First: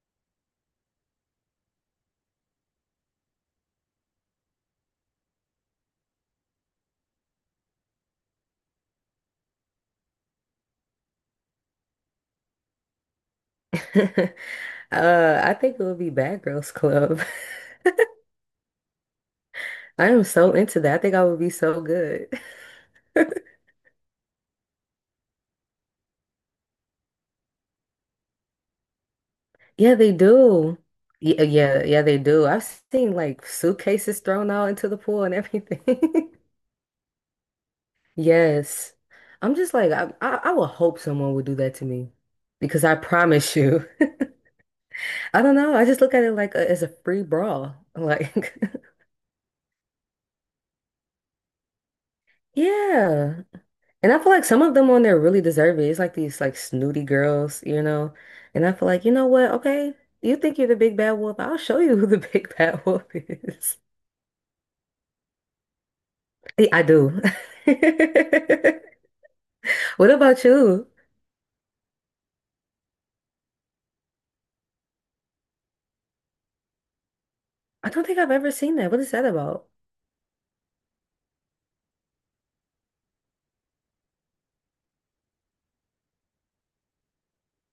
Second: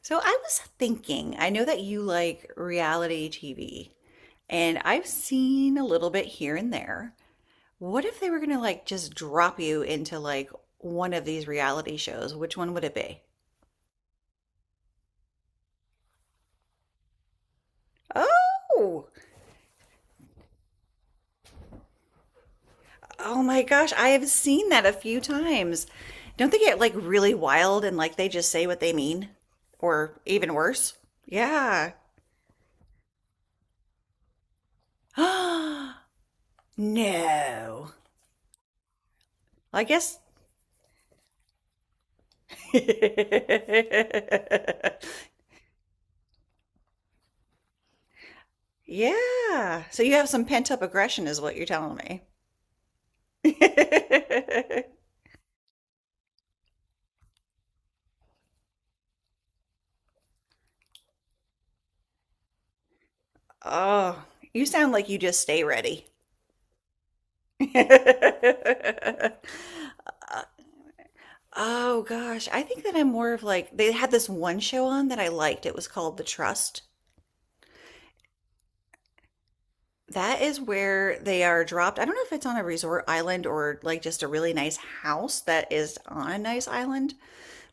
So I was thinking, I know that you like reality TV, and I've seen a little bit here and there. What if they were gonna like just drop you into like one of these reality shows? Which one would it be? I think it would be Bad Girls Club. Oh, I am so into that. I think I would be so good. oh my gosh, I have seen that a few times. Don't they get like really wild and like they just say what they mean? Yeah, Or they even do. worse? Yeah, yeah, Yeah. yeah, they do. I've seen like suitcases thrown out into the pool and everything. No. Yes. I'm just I like, I, guess. I, I would hope someone would do that to me because I promise you. I don't know. I just look at it like as a free brawl. Like, Yeah. So you have some pent up aggression, is what you're telling me. yeah. And I feel like some of them on there really deserve it. It's like these like snooty girls, you know. And I feel like, you know what? Okay, you think you're the big bad wolf. I'll show you who the big bad wolf is. Oh, you sound like you just stay ready. Yeah, I do. What about you? Oh gosh, I think that I'm more of like they had this one show on that I liked. It was called The Trust. I don't think I've ever seen that. What is that about? That is where they are dropped. I don't know if it's on a resort island or like just a really nice house that is on a nice island,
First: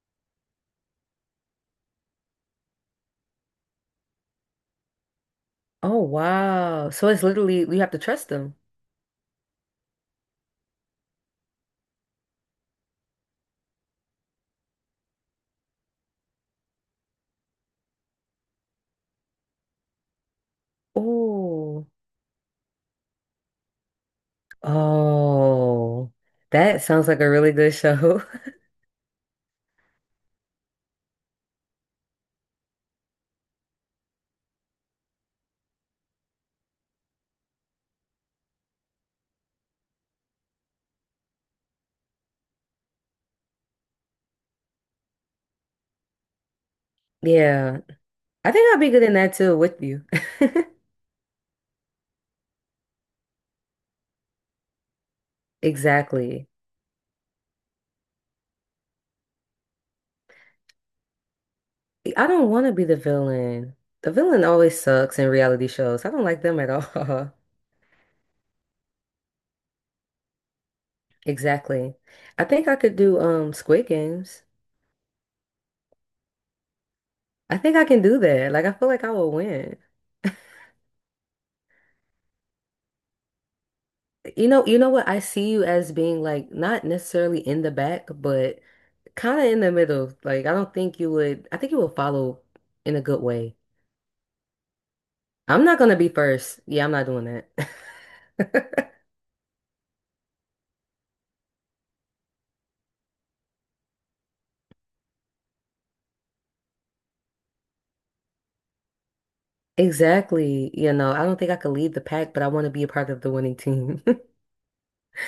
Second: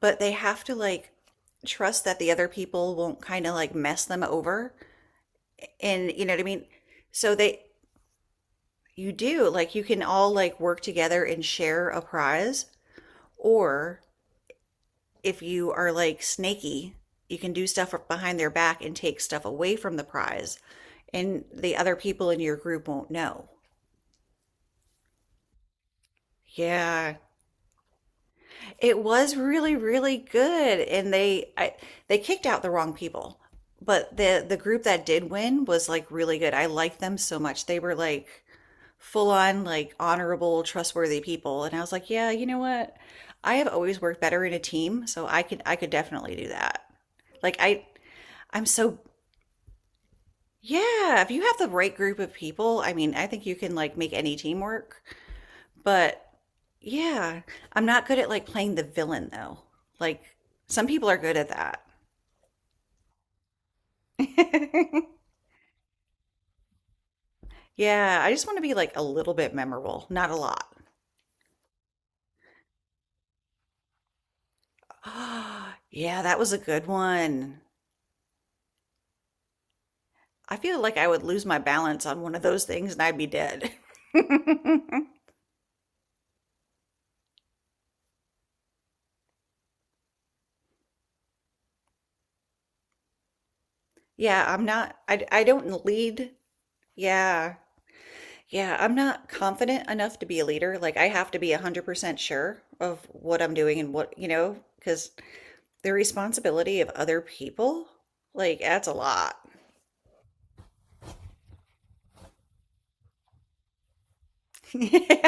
but they have to like trust that the other people won't kind of like mess them over. Oh, And you know what I mean? wow. So it's So literally they, you have to trust them. you do like you can all like work together and share a prize or if you are like snaky, you can do stuff behind their back and take stuff away from the prize and the Oh. other people in your group won't know. Oh. That sounds Yeah, like a really good show. it was really really good and they they kicked out the wrong people. But the group that did win was like really good. I liked them so much. They were like full on like honorable, trustworthy people. And I was like, yeah, you know what? I have always worked better in a team, so I could definitely do that. Like Yeah. I I I'm think I'll be so good in that too with you. yeah, if you have the right group of people, I mean, I think you can like make any team work. But Exactly. yeah, I'm not good at like playing the villain though. Like some people are good at that. I don't want to be the villain. The villain always sucks in reality shows. I don't like them at all. Yeah, I just want to be like a little bit memorable, not a lot. Exactly. I think I could do Squid Games. Yeah, that was a good I one. think I can do that. Like I feel like I will win. I feel like I would lose my balance on one of those things and I'd be dead. You know what? I see you as being like not necessarily in the back, but kind of in the middle. Like I don't think you would. I think you will follow in a good way. Yeah, I'm not, I I'm not don't gonna be lead. first. Yeah, I'm not doing Yeah. Yeah, that. I'm not confident enough to be a leader. Like, I have to be 100% sure of what I'm doing and what, you know, because the responsibility of other people, like, that's a lot. Exactly. You know, I don't think I could lead the pack, but I want to be a part of the winning team.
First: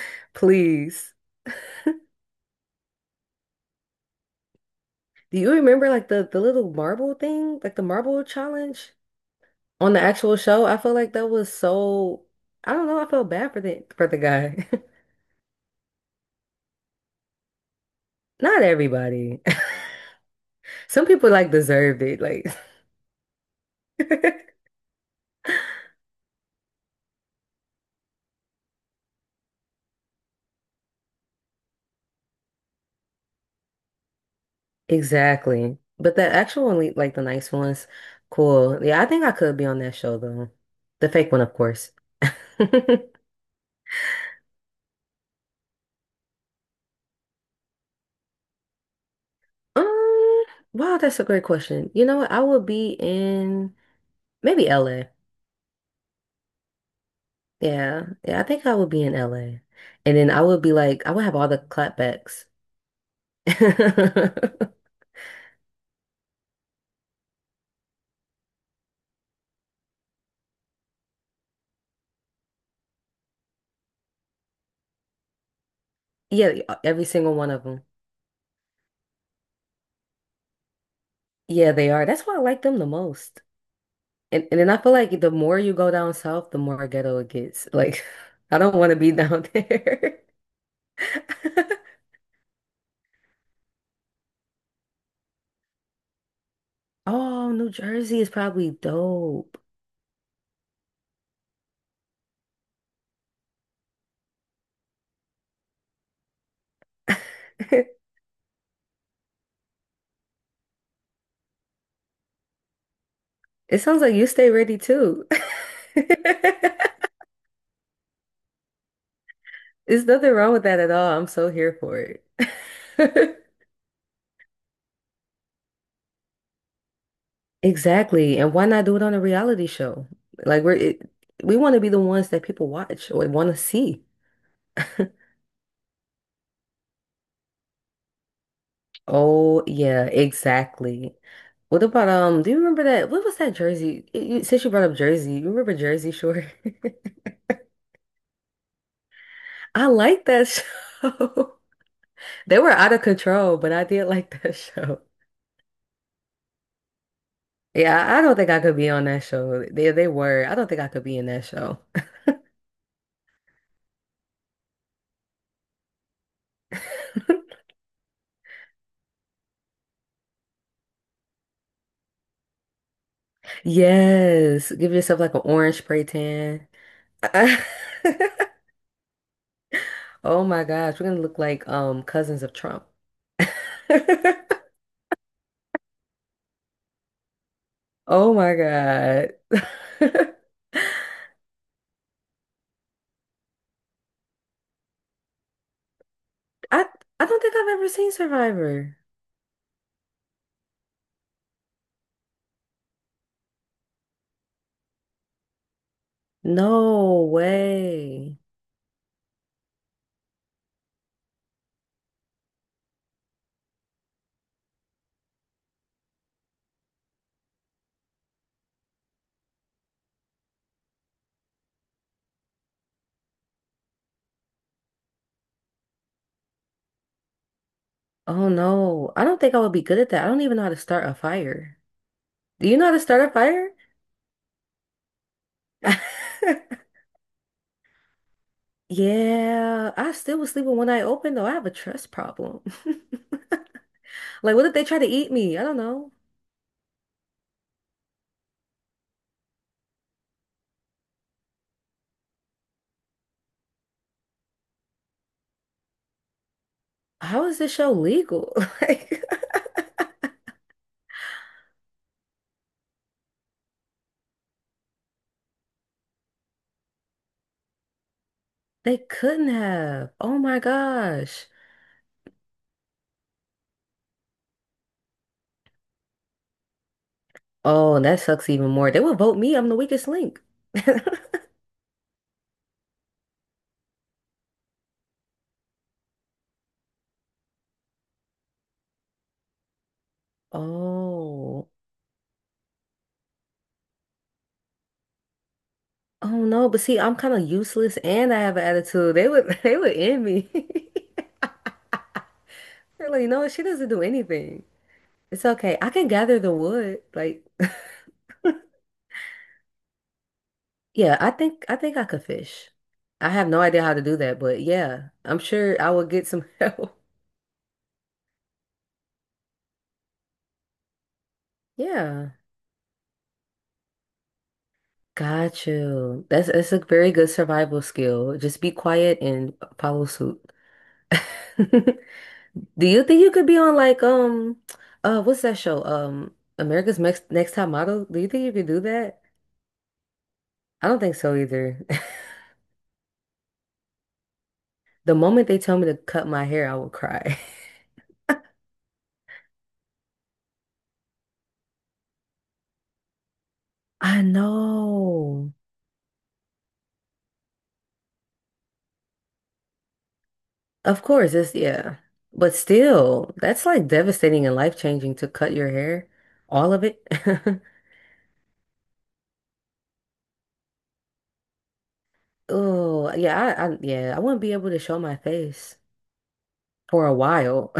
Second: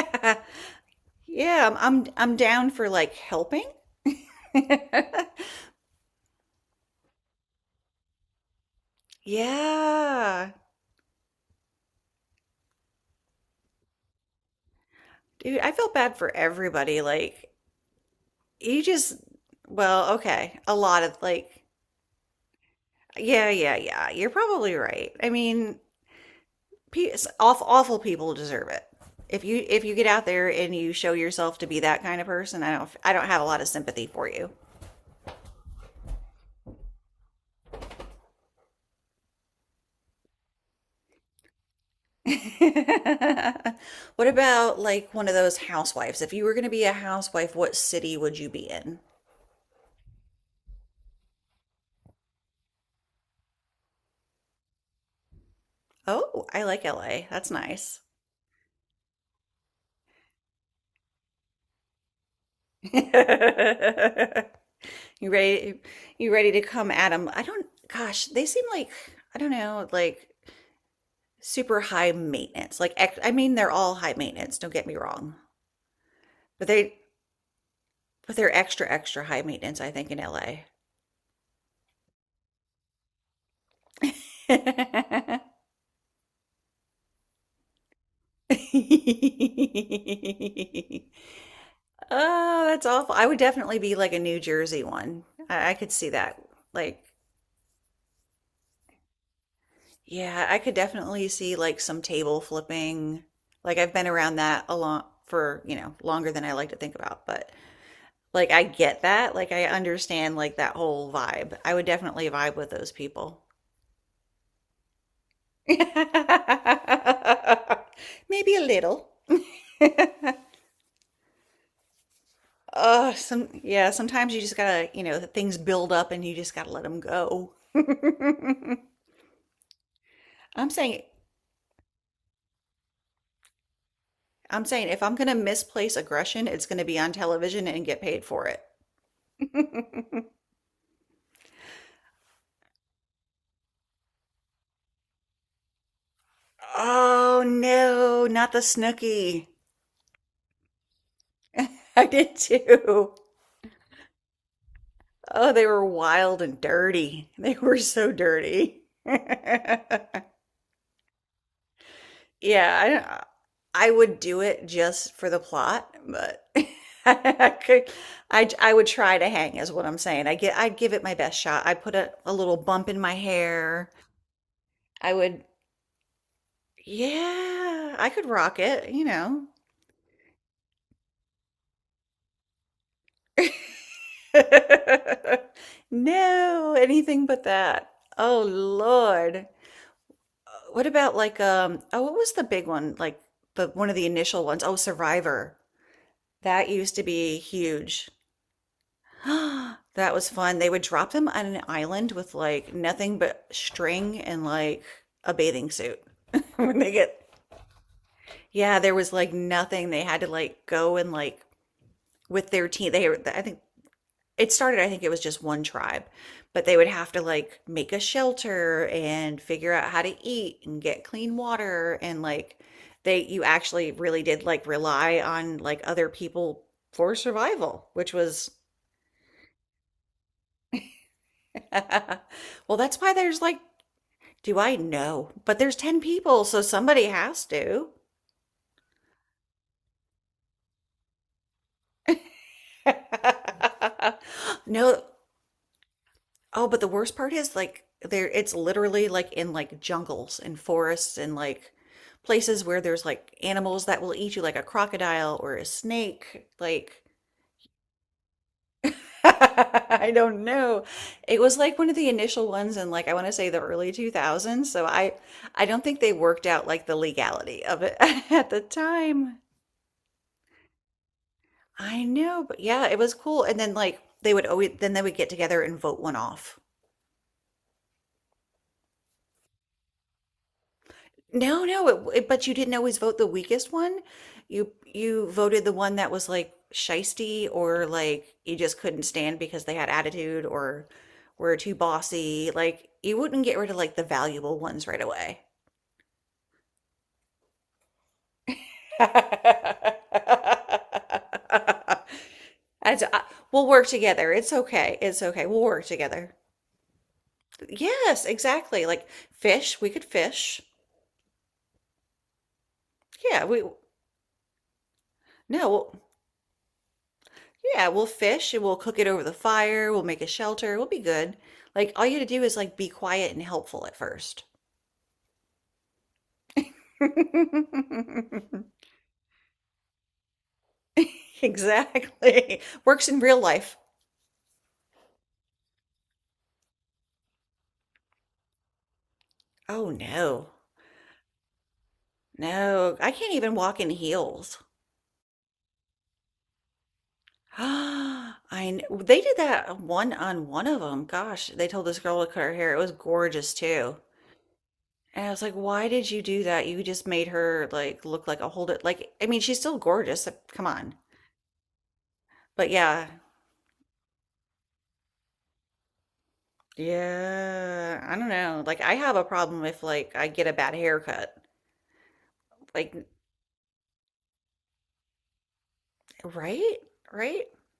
Please. Yeah, I'm down for like helping. Do you remember like the little marble thing, like the marble challenge on the actual Yeah. show? I feel like that was so I don't know, I felt bad for the guy. Dude, I felt bad for everybody like Not you just everybody. well okay a lot Some of people like like deserved it, like yeah yeah yeah you're probably right I mean awful, awful people deserve it if you get out there and you show yourself to be that kind of person I don't have a lot of sympathy for you. exactly. But the actual one, like the nice ones, cool. Yeah, I think I could be on that show though. The fake one, of course. What about like one of those housewives, if you were going to be a housewife what city would you be in? Um, wow, that's a great question. You know what? I would be in maybe LA. Oh I like LA, that's nice. Yeah, yeah, I think I would be in LA. And then I would be like, I would have all the clapbacks. You ready? You ready to come at them? I don't. Gosh, they seem like I don't know, like super high maintenance. Like I mean, they're all high maintenance. Don't get me wrong, Yeah, but every single one of them. They're extra extra high maintenance. I think in LA. Yeah, they are. That's why I like them the most. And then I feel like the more you go down south, the more ghetto it gets. Like, I don't want to be down there. Oh, that's awful. I would definitely be like a New Jersey one. I could see that. Like Oh, New Jersey is probably dope. yeah, I could definitely see like some table flipping. Like I've been around that a lot for, you know, longer than I like to think about, but like I get that. Like I understand like that whole vibe. I would definitely vibe with those people. It sounds like you stay ready too. Maybe There's a little. nothing wrong with that at all. I'm so here for it. Some Yeah, sometimes you just gotta, you know, things build up and you just gotta let them go. Exactly. And why not do it on a reality show? Like I'm we're saying, it, we want to be the ones that people watch or want to see. I'm saying if I'm gonna misplace aggression, it's gonna be on television and get paid for it. Oh yeah, exactly. What about um? Do you remember that? What was that Jersey? Since you brought up Jersey, you remember Jersey Shore? Oh no, not the Snooky. I like that show. I did They were out of too. control, but I did like that show. Oh, they were wild and dirty. They were Yeah, so I don't think I could dirty. be on that show. Yeah, They were. I don't think I could be in that show. I, I would do it just for the plot, but I could, I would try to hang is what I'm saying. I'd give it my best shot. I'd put a little bump in my hair. Yes, give I yourself like an would, orange spray tan. yeah, I could rock it, you know. Oh my gosh, we're gonna look like cousins of Trump. No, anything but that. Oh Oh my God. Lord. What about like oh what was the big one? Like the one of the initial ones. Oh, Survivor. That I used to be don't think I've ever huge. seen Survivor. That was fun. They would drop them on an island with like nothing but string and like a bathing suit. When they get No way. yeah, there was like nothing. They had to like go and like with their team. They I think it started, I think it was just one tribe but they would have to like make a shelter and figure out how to eat and get clean water and like they, you actually really did like rely on like other people for survival, which Oh was no. I don't think I would be good at that. I don't even know how to start a fire. Do well you know how that's to why start a there's like, fire? do I know, but there's 10 people so somebody has to. Yeah, I still was sleeping one eye open though. I have a trust problem. Like, what if they try No. to eat me? I don't know. Oh, but the worst part is like there it's literally like in like jungles and forests and like places where there's like animals that will eat you like a crocodile or a snake. Like How is this show legal? Like, I don't know. It was like one of the initial ones in like I want to say the early 2000s, so I don't think they worked out like the legality of it at the they time. couldn't have. Oh my gosh. I know, but yeah, it was cool. And then like they would always then they would get together and vote one off. Oh, and that sucks even more. They will vote me. I'm the weakest link. No, no, it, but you didn't always vote the weakest one. You voted the one that was like shisty or like you just couldn't stand because they had attitude or were Oh. too bossy. Like you wouldn't get rid of like the valuable ones right away. Oh no, but see, I'm kind of useless and I have an attitude. They would they would end me. And so, They're I- like, no, she we'll work doesn't do together. It's anything. okay. It's It's okay. We'll okay. work I can together. gather the wood. Like, Yes, exactly. Like fish, we could fish. yeah, I think I think I could fish. I Yeah, have no we idea how to do that, but yeah, I'm sure No. I will get some help. Yeah, we'll fish and we'll cook it over the fire. We'll make a shelter. We'll be good. Like all you have to Yeah. do is like be quiet and helpful at first. Got you. That's a very good survival skill. Just be quiet and follow suit. Exactly. Do you Works in think you real could be on life. like what's that show? America's Next Top Model? Do you think you could do that? Oh no. I don't think so either. No, I can't even walk in heels. The moment they tell me to cut my hair, I will cry. They did that one on one of them. Gosh, they told this girl to cut her hair. It was gorgeous too. I And I was like, know. why did you do that? You just made her like look like a hold it. Like, I mean, she's still gorgeous. Come on. Of course, it's yeah. But But yeah, still, that's like devastating and life-changing to cut your hair, all of it. yeah, I don't know. Like I have a problem if like I get a bad haircut. Like Oh, yeah, I yeah, I wouldn't be able to show my face right? for a Right? while,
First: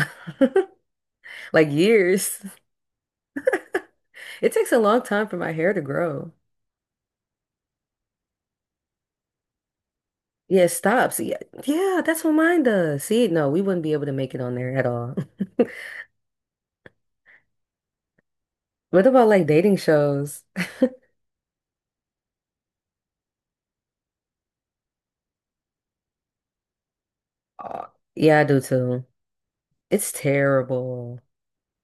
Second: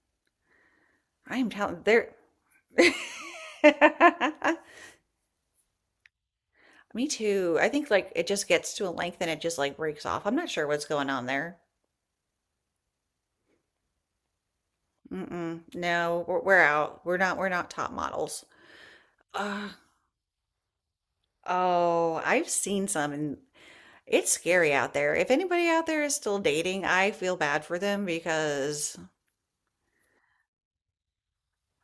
I am like telling there years. It takes a long time for my hair to grow. me too. I think like it just gets to a length and it just like breaks off. I'm not Yeah, sure it what's going stops. on Yeah, there. yeah, that's what mine does. See, no, we wouldn't be able to make it on there at all. Mm-mm. No, we're out. We're not top models. What about like Ugh. dating shows? Oh, I've seen some and it's scary out there. If anybody out there is still dating, I feel bad for Oh, them yeah, I do because too. It's terrible.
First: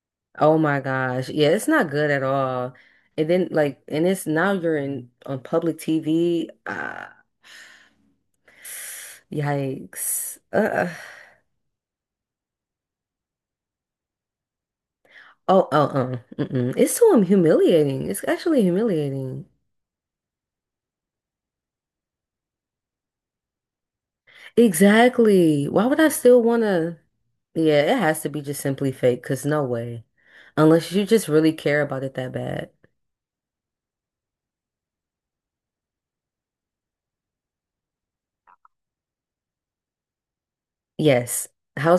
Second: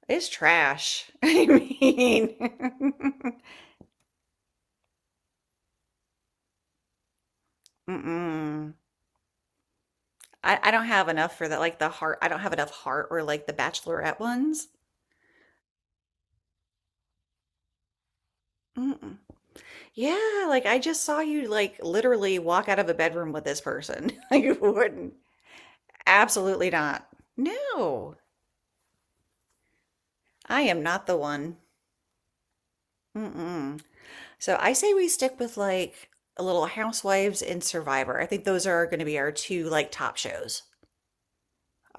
it's Oh my trash. gosh. I Yeah, it's not good at mean, all. And then like, and it's now you're in on public TV. Ah, mm-mm. yikes. I don't have enough for that. Like the heart, I don't have enough heart or like the bachelorette ones. Oh, oh, oh. Mm-mm. It's so humiliating. It's actually Mm-mm. humiliating. Yeah, like I just saw you like literally walk out of a bedroom with this person. You wouldn't. Exactly. Why would I still Absolutely wanna? not. Yeah, it No, has to be just simply fake, because no way. I am Unless you not the just really one. care about it that bad. Mm-mm. So I say we stick with like a little Housewives and Survivor. I think those are going to be our two like top shows. Yes,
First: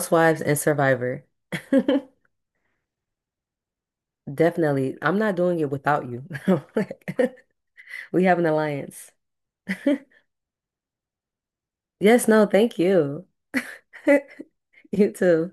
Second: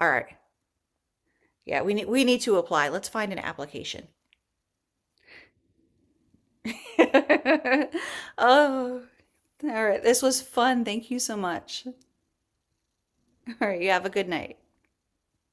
All right. and Survivor. Yeah, we need to apply. Let's find an application. Definitely. I'm not doing it without you. Like, we have an Oh, alliance. all right. This was fun. Thank you so much. Yes, no, thank you. All right. You have a good night. You too.